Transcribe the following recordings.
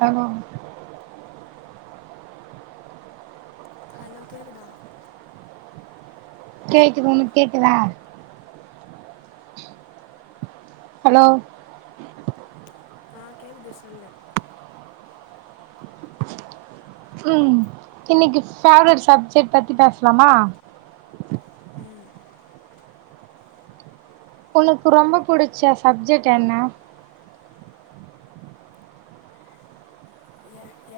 hello hello கேக்குதா கேக்குது உனக்கு கேக்குதா ஹலோ ஆ கேக்குது சொல்லு ம் இன்னைக்கு ஃபேவரட் சப்ஜெக்ட் பத்தி பேசலாமா உனக்கு ரொம்ப புடிச்ச சப்ஜெக்ட் என்ன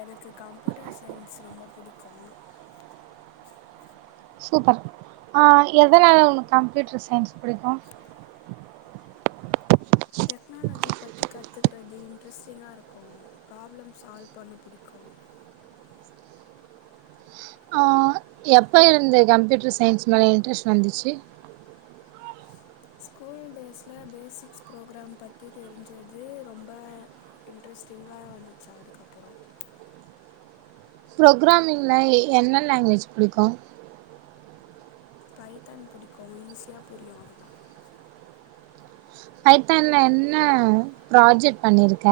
எனக்கு கம்ப்யூட்டர் சயின்ஸ் ரொம்ப புடிக்கு சூப்பர் ஆ எதனால உனக்கு கம்ப்யூட்டர் சயின்ஸ் புடிக்கு டெக்னாலஜிய பத்தி க த்துக்கறது இன்ட்ரெஸ்டிங்கா இருக்கு ப்ராப்ளம் சால்வ் பண்ண புடிக்கு எப்ப இருந்து கம்ப்யூட்டர் சயின்ஸ் மேல இன்ட்ரெஸ்ட் வந்துச்சு ஸ்கூல் டேஸ்ல பேசிக்ஸ் ப்ரோகிரேம் பத்தி தெரிஞ்சது ரொம்ப இன்ட்ரெஸ்டிங்கா வந்துச்சி அதுக்கப்பற ப்ரோக்ராமிங்ல என்ன லேங்வேஜ் புடிக்கு பைத்தான் புடிக்கு ஈஸியா புரியு அதுதா பைத்தான்ல என்ன ப்ராஜெக்ட் பண்ணிருக்க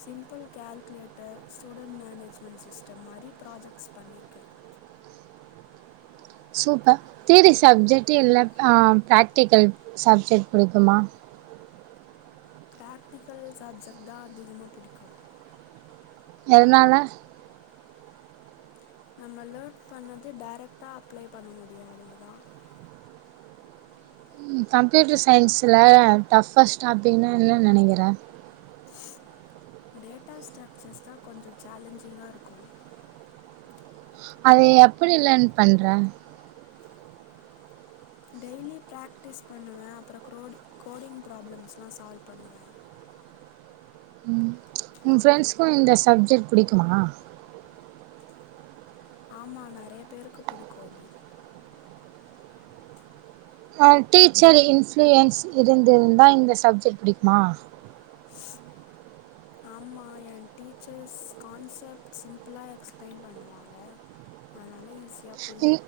simple calculator student management system மாரி ப்ராஜெக்ட்ஸ் பண்ணிர்க்கே சூப்பர் தியரி சப்ஜெக்ட் இல்ல ஆ ப்ரேக்டிகல் சப்ஜெக்ட் புடிக்குமா ப்ரேக்டிகல் சப்ஜெக்ட்தா அதிகமா புடிக்கு எதனால நம்ம லேர்ன் பண்ணது டைரக்டா அப்ளை பண்ண முடியு அதுலதா ம் கம்ப்யூட்டர் சயின்ஸ்ல டஃப்பஸ்ட் டாபிக்னா என்ன நெனைக்கிற டேட்டா ஸ்ட்ரக்சர்ஸ் தா கொஞ்ச சேலஞ்சிங்கா இருக்கு அது எப்படி லேர்ன் பண்ற டெய்லி பிராக்டிஸ் பண்ணுவ அப்பற க்ரோடு கோடிங் ப்ராப்ளம்ஸ்லா சால்வ் பண்ணுவ உ ஃப்ரெண்ட்ஸ்க்கு இந்த சப்ஜெட் புடிக்குமா ஆமா நெறயா பேருக்கு புடிக்கு அது ஆ டீச்சர் இன்ஃபுளுயன்ஸ் இருந்திருந்தா இந்த சப்ஜெட் புடிக்குமா ஆமா எ டீச்சர்ஸ் கான்செப்ட் சிம்பிளா எக்ஸ்பிளைன் பண்ணுவாங்க அதனால ஈசி யா புரியு இந்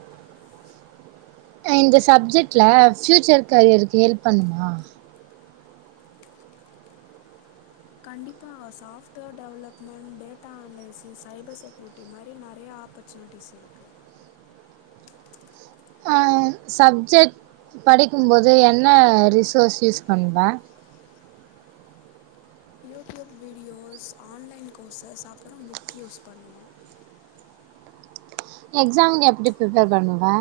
இந்த சப்ஜெட்ல பியூச்சர் கரியருக்கு ஹெல்ப் பண்ணுமா கண்டிப்பா software development data analysis cyber security மாரி நெறயா ஆப்பர்ச்சுனிட்டிஸ் இருக்கு சப்ஜெட் படிக்கும்போது என்ன ரிசோர்ஸ் யூஸ் பண்வ யூடியூப் வீடியோஸ் ஆன்லைன் கோர்சஸ் அப்பற புக் யூஸ் பண்ணுவ எக்ஸாம்க்கு எப்டி ப்ரிபேர் பண்ணுவ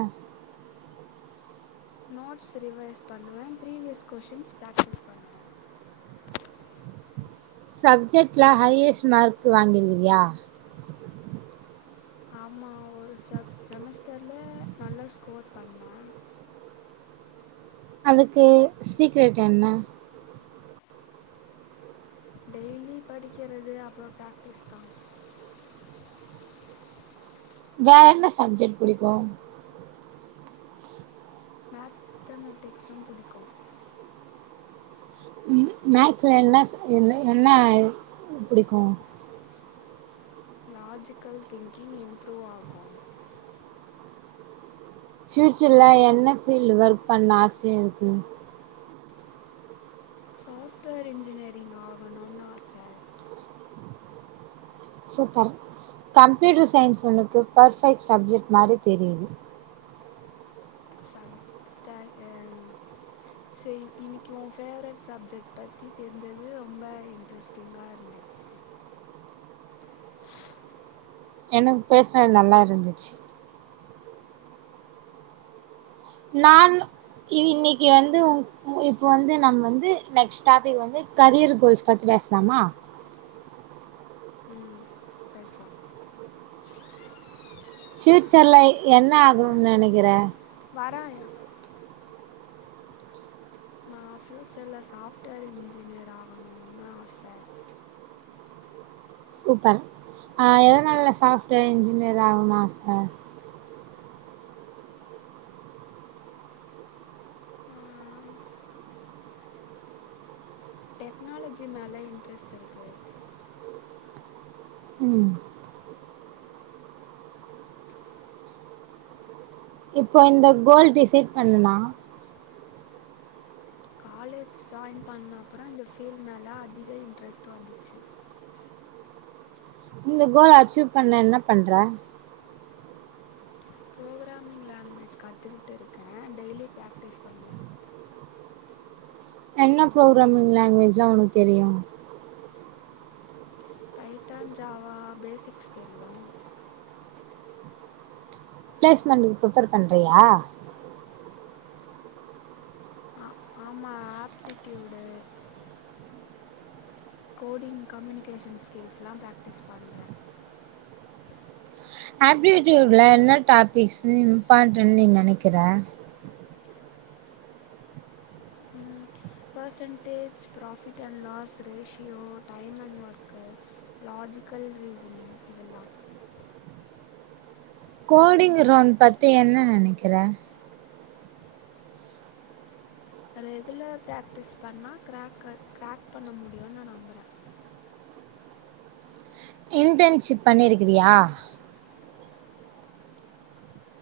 நோட்ஸ் ரிவைஸ் பண்ணுவ பிரிவியஸ் கொஷின்ஸ் பிரேக்டிஸ் பண்ணுவ சப்ஜெட்ல ஹையஸ்ட் மார்க்கு வாங்கி இருக்கியா ஆமா ஒரு செ செமஸ்டர்ல நல்ல ஸ்கோர் பண்ணே அதுக்கு சீக்ரெட் என்ன டெய்லி படிக்கிறது அப்புறம் பிராக்டிஸ் தான் வேற என்ன சப்ஜெட் புடிக்கு மேத்தமெட்டிக்ஸும் புடிக்கும் ம் மேக்ஸ்ல என்ன ச என்ன என்ன புடிக்கும் லாஜிக்கல் திங்கிங் இம்ப்ரூவ் ஆகும் பியூச்சர்ல என்ன ஃபீல்டு ஒர்க் பண்ண ஆசயா இருக்கு சாஃப்ட்வேர் இன்ஜீனியரிங் ஆகனுன்னு ஆசை சூப்பர் கம்ப்யூட்டர் சயின்ஸ் உனக்கு பர்ஃபெக்ட் சப்ஜெக்ட் மாரி தெரிது சப் தா எ செரி இன்னைக்கு உன் பேவரெட் சப்ஜெக்ட் பத்தி தெருஞ்சது ரொம்ப இன்ட்ரெஸ்டிங்கா இருந்துச்சு எனக்கு பேசுனது நல்லா இருந்துச்சு நானு இ இன்னைக்கு வந்து உ உ இப்ப வந்து நம்ம வந்து நெக்ஸ்ட் டாபிக் வந்து கரியர் கோல்ஸ் பத்தி பேசலாமா ம் பேசலாம் பியூச்சர்ல என்ன இதோ வரேன் ஆகனும்ன்னு நெனக்கிற வராயா நான் ஃபியூச்சர்ல சாஃப்ட்வேர் இன்ஜினியர் ஆகணும்னு ஆச சூப்பர் ஆஹ் எதனால்ல சாஃப்ட்வேர் இன்ஜினியர் ஆகனும் ஆச டெக்னாலஜி மேல இன்ட்ரெஸ்ட் இருக்கு உம் இப்போ இந்த கோல் டிசைட் பண்ணுனா‌ காலேஜ் ஜாயின் பண்ண அப்புறம் இந்த ஃபீல்ட் மேல அதிக இன்ட்ரெஸ்ட் வந்துச்சு இந்த கோல் அச்சீவ் பண்ண என்ன பண்ற ப்ரோக்ராமிங் லாங்வேஜ் கத்துக்கிட்டு இருக்கேன் டெய்லி பிராக்டிஸ் பண்ணுவே என்ன ப்ரோக்ராமிங் லாங்குவேஜ்லாம் ஒனக்கு தெரியும் பைத்தான் ஜாவா பேசிக்ஸ் தெரியும் பிளேஸ்மெண்ட்க்கு பிர்ப்பர் பண்றியா ஆஹ் ஆமா ஆப்ட்டிடியூடு கோடிங் கம்யூனிகேஷன் ஸ்கில்ஸ்லாம் பிராக்டிஸ் பண்றே ஆப்டிடியூட்ல என்ன டாபிக்ஸு இம்பார்ட்டன்னு நீ நெனைக்கிற percentage profit and loss ratio time and work logical reasoning இதெல்லாம் கோடிங் ரோன் பத்தி என்ன நெனைக்கிற ரெகுலர் பிராக்டிஸ் பண்ணா கிராக்கர் கிராக் பண்ண முடியும்னு நான் நம்புறேன் இன்டன்ஷிப் பண்ணிருக்கிறியா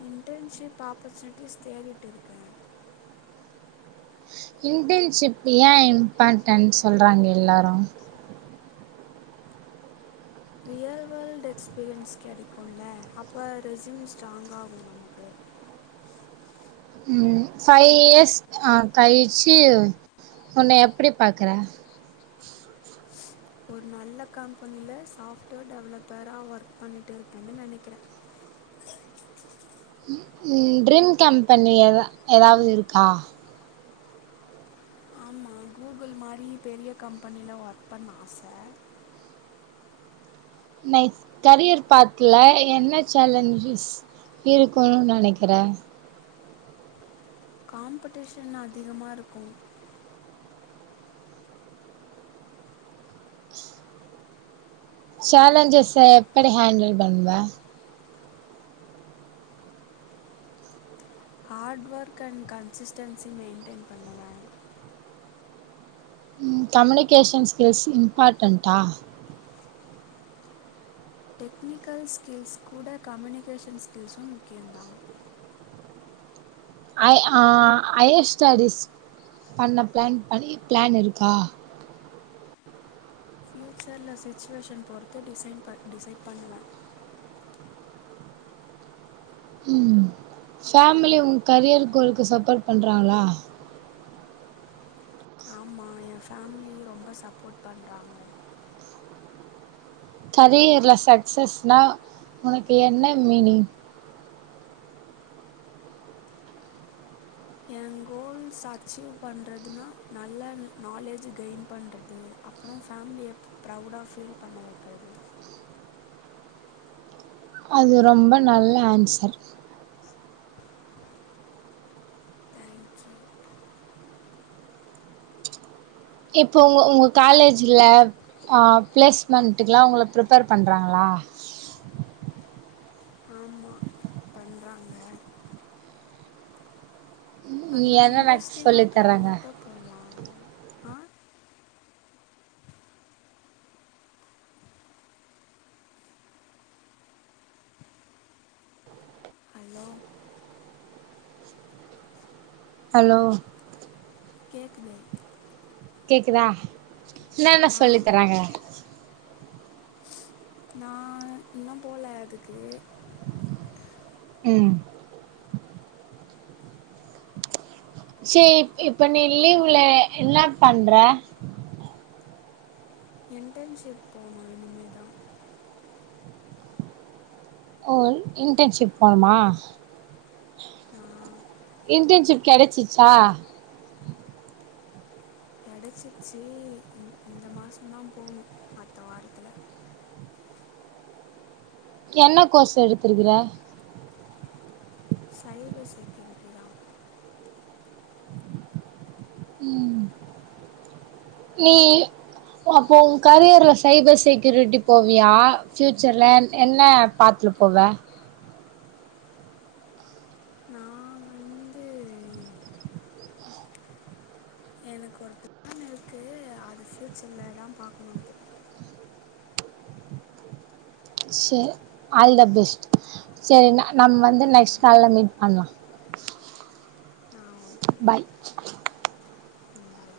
இன்டன்ஷிப் ஆப்பர்ச்சுனிட்டிஸ் தேடிட்டு இருக்கேன் இன்டன்ஷிப் ஏன் இம்பாட்டன் சொல்றாங்க எல்லாரும் ரியல் வேர்ல்ட் எக்ஸ்பீரியன்ஸ் கெடைக்குல்ல அப்போ ரெசூம் ஸ்ட்ராங்க் ஆகும் நமக்கு பைவ் இயர்ஸ் ஆஹ் கழிச்சு உன்னய எப்டி பாக்குற ஒரு நல்ல கம்பெனில சாப்ட்வேர் டெவலப்பரா ஒர்க் பண்ணிட்டு இருப்பேன்னு நெனைக்கிறேன் ம் ட்ரீம் கம்பெனி ஏதா ஏதாவது இருக்கா ஆமா கூகுள் மாரி பெரிய கம்பெனில ஒர்க் பண்ண ஆச நெக்ஸ்ட் கரியர் பாட்டுல என்ன சேலஞ்சஸ் இருக்குனு நெனைக்கிற காம்படிஷன் அதிகமா இருக்கும் சேலஞ்சஸ எப்படி ஹேண்டில் பண்ணுவ hard work and consistency maintain பண்ணுவே ம் கம்யூனிகேஷன் ஸ்கில்ஸ் இம்பார்ட்டன்ட்டா டெக்னிக்கல் ஸ்கில்ஸ் கூட கம்யூனிகேஷன் ஸ்கில்ஸும் முக்கியம் தான் ஹை ஆஹ் ஹையர் ஸ்டடிஸ் பண்ண பிளான் பண்ணி பிளான் இருக்கா ஃப்யூச்சர்ல சிச்சுவேஷன் பொறுத்து டிசைன் ப டிசைட் பண்ணுவேன் உம் ஃமிலி உங்க கரியருக்கு ஒரு சப்போர்ட் பண்றாங்களா ஆமா என் ஃபேமிலி ரொம்ப சப்போர்ட் பண்றாங்க கரியர்ல சக்சஸ்னா உனக்கு என்ன மீனிங் என் கோல்ஸ் அச்சீவ் பண்ணுறதுன்னா நல்ல நாலேஜ் கெயின் பண்ணுறது அப்புறம் ஃபேமிலியை எப்போ ப்ரௌடாக ஃபீல் பண்ண வைக்கிறது அது ரொம்ப நல்ல ஆன்சர் தேங்க்யூ இப்போ உங்க உங்க காலேஜ்ல ஹ பிளேஸ்மெண்டலாம் உங்கள பிரிப்பர் பண்றாங்களா ஆமாம் பண்ணுறாங்க நீ ஆனா என்னன்ன இன்ட்ரெஸ்டிங்கா சொல்லி இருக்கிறவங்க தர்றாங்க மட்டு போகலா ஆஹ் ஹலோ ஹலோ கேட்குதே கேக்குதா என்ன என்ன ஆ சொல்லித் தராங்க நான் இன்னும் போல அதுக்கு உம் சேரி இப்ப நீ லீவுல என்ன பண்ற இன்டர்ன்ஷிப் போனும் இனிமே தான் ஓ இன்டன்ஷிப் போணுமா நான் இன்டர்ன்ஷிப் கிடைச்சச்சா கிடைச்சுச்சு இந்த மாசம தான் போகணும் அடுத்த வாரத்துல என்ன கோர்ஸ் எடுத்து இருக்கிற சைபர் செகண்ட் [inaudible] நீ அப்போ உங்க கரியர்ல சைபர் செக்யூரிட்டி போவியா பியூச்சர்ல என்ன பாத்துட்டுபோவ நான் வந்து எனக்கு ஒரு பிளான் இருக்கு அது பியூச்சர்ல தான் பாக்கணும் அது சரி ஆல் த பெஸ்ட் சரி நம்ம வந்து நெக்ஸ்ட் கால்ல மீட் பண்லா ஆ ஓகே பாய் பாய்